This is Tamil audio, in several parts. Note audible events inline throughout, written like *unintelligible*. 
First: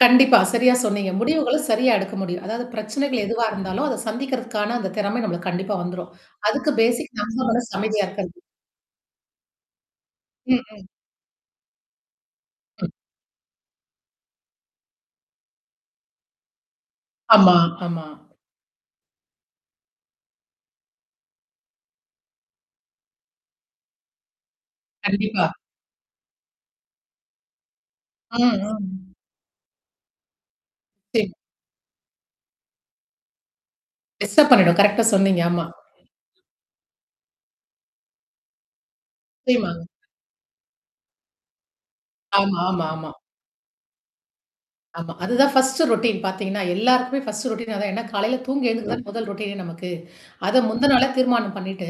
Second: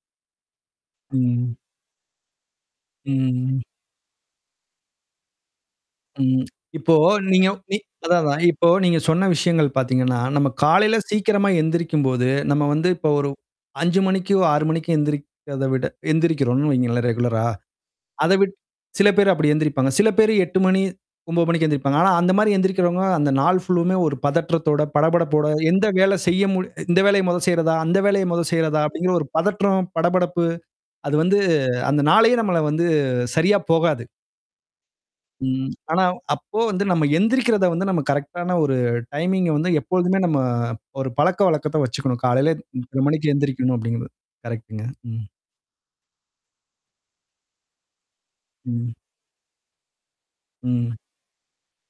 கண்டிப்பா. சரியா சொன்னீங்க. ம். முடிவுகளும் சரியா எடுக்க முடியும். அதாவது பிரச்சனைகள் எதுவா ம். இருந்தாலும், அத சந்திக்கிறதுக்கான அந்த திறமை நம்மளுக்கு கண்டிப்பா வந்துரும். ம். *clicks tongue* அதுக்கு இப்போ பேசிக் நம்ப நீங்க மனசு நீ அமைதியா அதான் இருக்கறது. அதான் இப்போ நீங்க சொன்ன விஷயங்கள் பாத்தீங்கன்னா, நம்ம ம் ம். காலையில சீக்கிரமா எந்திரிக்கும்போது, நம்ம வந்து ம். இப்ப ஒரு 5:00 மணிக்கு, 6:00 மணிக்கு எந்திரிக்கத விட எந்திரிக்கிறோம்னு வைங்களேன், ரெகுலரா. ஆமா ஆமா. அத விட் சில பேரு அப்படி எந்திரிப்பாங்க. சில பேரு மணி 8:00 மணி 9:00 மணிக்கு எந்திரிப்பாங்க. ஆனா அந்த மாரி எந்திரிக்கிறவங்க அந்த நாள் ஃபுல்லுமே ஒரு பதற்றத்தோட, படபடப்போட கண்டிப்பா. எந்த வேல செய்ய முடிய "இந்த வேலைய மொத செய்றதா? அந்த வேலைய அ மொத ஆ. செய்றதா?" அப்படிங்கிற ஒரு பதற்றம், படபடப்பு அது சரி. வந்து அந்த நாளயே நம்மள வந்து சரியா போகாது. எக்ஸ்ட்ரா பண்ணிடும். கரெக்ட்டா சொன்னீங்க! ஆமா. ம். ஆனா அப்போ வந்து, நம்ம எந்திரிக்கிறத வந்து நம்ம கரெக்ட்டான ஒரு டைமிங்க வந்து, *unintelligible* எப்பொழுதுமே நம்ம ஒரு பழக்கவழக்கத்த வச்சுக்கணும். காலையில ஆமா ஆமா இத்தன ஆமா. மணிக்கு எந்திரிக்கணும் அப்படிங்கிறது. கரெக்ட்டுங்க. ஆமா. ம். அதுதான் ஃபர்ஸ்ட்டு ரொட்டீன் பாத்தீங்கன்னா. எல்லாருக்குமே ஃபர்ஸ்ட்டு ரொட்டீன் அதான். ஏன்னா, காலையில தூங்கி எழுந்துக்கறது ம். தானே, முதல் ரொட்டீன் நமக்கு. அது முந்துன ம். நாளே தீர்மானம் பண்ணீட்டு,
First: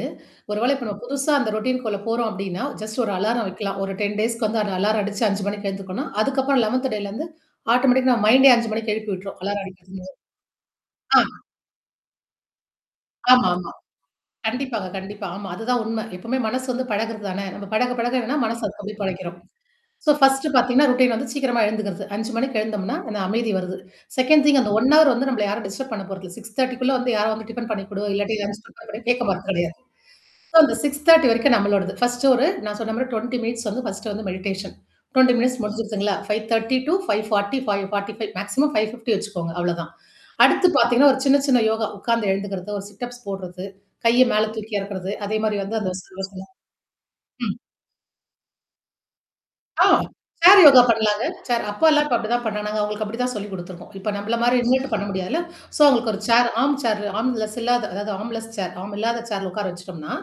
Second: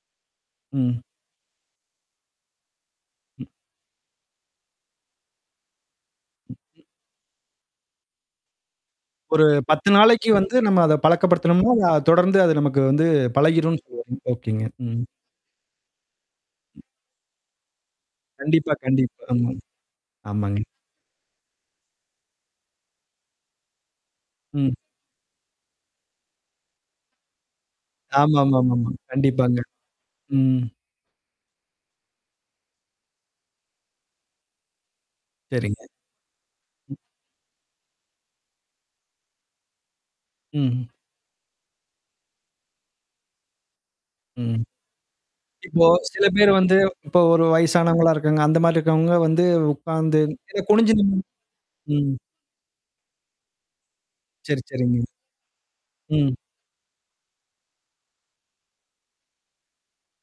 ஒரு வேளை இப்ப நம்ம ம். புதுசா அந்த ரொட்டீனக்குள்ள போறோம் அப்படின்னா, ஜஸ்ட் ஒரு ம். அலாரம் வக்கலாம். ஒரு 10 டேஸ்க்கு வந்து அந்த அலாரம் அடிச்சு 5:00 மணிக்கு எழுந்துக்கோனும், ம் அதுக்கப்புறம் ம் 11த் டேலருந்து ஆட்டோமேட்டிக்கா நம்ம மைண்டே 5:00 மணிக்கு எழுப்பி விட்டு்ரும். ஒரு அலாரம் 10 அடிக்கறத்து முன்னா நாளைக்கு வந்து நம்ம அத ஆ. பழக்கப்படுத்தணும்ன்னா, தொடர்ந்து அது நமக்கு வந்து ஆமாமா. பழகிரும்ன்னு சொல்ல வர்றீங்க. ஓகேங்க. கண்டிப்பாங்க ம். கண்டிப்பா. ஆமா. அதுதான் உண்மை. எப்பவுமே மனசு ம். வந்து பழகுறது தானே! நம்ம பழக பழக என்னான்னா மனசு கண்டிப்பா, அதுக்கு அப்படியே கண்டிப் ஆ பழக்கிரும். ஸோ ஃபர்ஸ்ட்டு ஆமாங்க. *clicks tongue* பாத்தீங்கன்னா, ரொட்டீன் வந்து சீக்கிரமா எழுந்துக்கிறது. 5:00 மணிக்கு எழுந்தோம்னா, என்னா? அமைதி வருது. செகண்ட் திங் அந்த ம். 1 ஹவர் வந்து நம்பள யாரும் டிஸ்டரப் பண்ண போறதில்ல. 6.30குள்ள வந்து யாரும் வந்து டிஃபென் பண்ணிக்குடு? இல்லாட்டி ஆமா மா, லஞ்ச் ஆமா ப்ரிப்பேர் மா. பண்ணு கேக்க மாட் கண்டிப்பாங்க. கெடயாது சோ ம். அந்த 6.30 வரைக்கும் நம்மளோடது ஃபர்ஸ்ட்டு ஒரு நான் சொன்ன மாரி 20 மினிட்ஸ் வந்து ஃபர்ஸ்ட்டு வந்து மெடிடேஷன். 20 மினிட்ஸ் சரிங்க. முடிஞ்சிருச்சுங்களா? 5.30 டூ ம். 5.45 மேக்ஸிமம் 5.50 வச்சுக்கோங்க அவ்வளோதான். அடுத்து ம்ஹ்ம், பாத்தீங்கன்னா, ஒரு சின்ன சின்ன யோகா உக்கார்ந்து எழுந்துக்கிறது, ஒரு சிட்அப்ஸ் போடுறது, கைய மேல ம். தூக்கி எறக்கறது, அதே மாரி வந்து இப்போ அந்த *unintelligible* சில ஆசனா பேர் வந்து இப்போ ஒரு ம். வயசானவங்களா இருக்காங்க. அந்த மாரி இருக்கவங்க வந்து, ஆ. உக்காந்து சேர் இல்ல யோகா குனிஞ்சு நிம் பண்ணலாங்க. சேர் அப்பால்லாம் ம். இப்ப அப்படிதான் பண்ணானாங்க. அவுங்களுக்கு அப்படி தான் சொல்லிக் குடுத்துருக்கோம். இப்ப நம்பள மாரி சரி நின்னுட்டு சரிங்க. பண்ண முடியாதுல! *sniffs* சோ அவுங்களுக்கு ஒரு ம். Chair arm chair armless இல்லாத அதாவது ஆர்ம் லெஸ் சேர் ஆர்ம் இல்லாத சேர்ல உக்கார வச்சுட்டோம்னா,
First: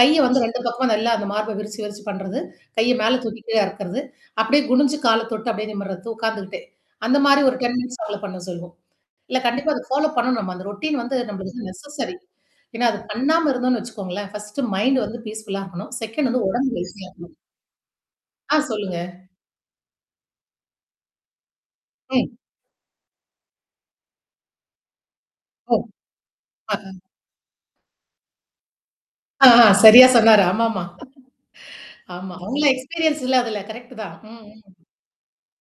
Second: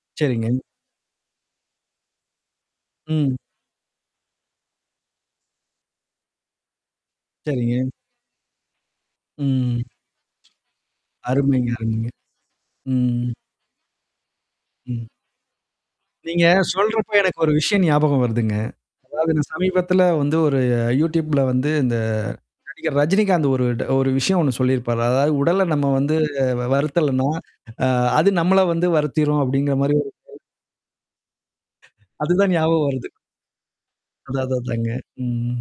கைய வந்து சரிங்க. 2 பக்கமும் நல்லா அந்த மார்ப விரிச்சு விரிச்சு பண்றது, கைய மேல ம். தூக்கி கீழ இறக்கறது, அப்படியே குணிஞ்சு கால தொட்டு அப்படியே நிமிர்றது, உக்காந்துக்கிட்டே. அந்த மாரி ஒரு டென் சரிங்க. மினிட்ஸ் ஃபாலோ பண்ண சொல்லணும். இல்ல கண்டிப்பா ம். அத ஃபாலோ பண்ணணும். நம்ம அந்த ரொட்டீன் வந்து நம்ளுக்கு அருமைங்க அருமைங்க. நெசஸரி. ஏன்னா, அது ம். பண்ணாம இருந்தோம்ன்னு வச்சுக்கோங்களேன். ஃபர்ஸ்ட்டு மைண்ட் ம். வந்து பீஸ்ஃபுல்லா இருக்கணும். செகண்ட் வந்து நீங்க உடம்பு சொல்றப்ப, ஹெல்தியாகனும் எனக்கு ஒரு விஷயம் ஞாபகம் வருதுங்க. ஆ சொல்லுங்க. அதாவது இந்த சமீபத்தில வந்து, ஒரு YouTubeல வந்து இந்த ம். நடிகர் ரஜினிகாந்த் ஒரு ஒரு விஷயம் ஒண்ணு சொல்லியிருப்பாரு. அதாவது உடல ஓ! நம்ம வந்து வ அஹ, வருத்தலன்னா, அ அது நம்மள வந்து வருத்திரும் ஆ ஆ, அப்படிங்கிற மாரி சரியா ஒரு டய சொன்னாரு. ஆமாமா. *laughs* ஆமா. அதுதான் அவங்கள்லாம் ஞாபகம் வருது. எக்ஸ்பீரியன்ஸ் இல்ல! அதுல. கரெக்ட்டு தான். அதா ம் அதா ம். அதாங்க. ம்.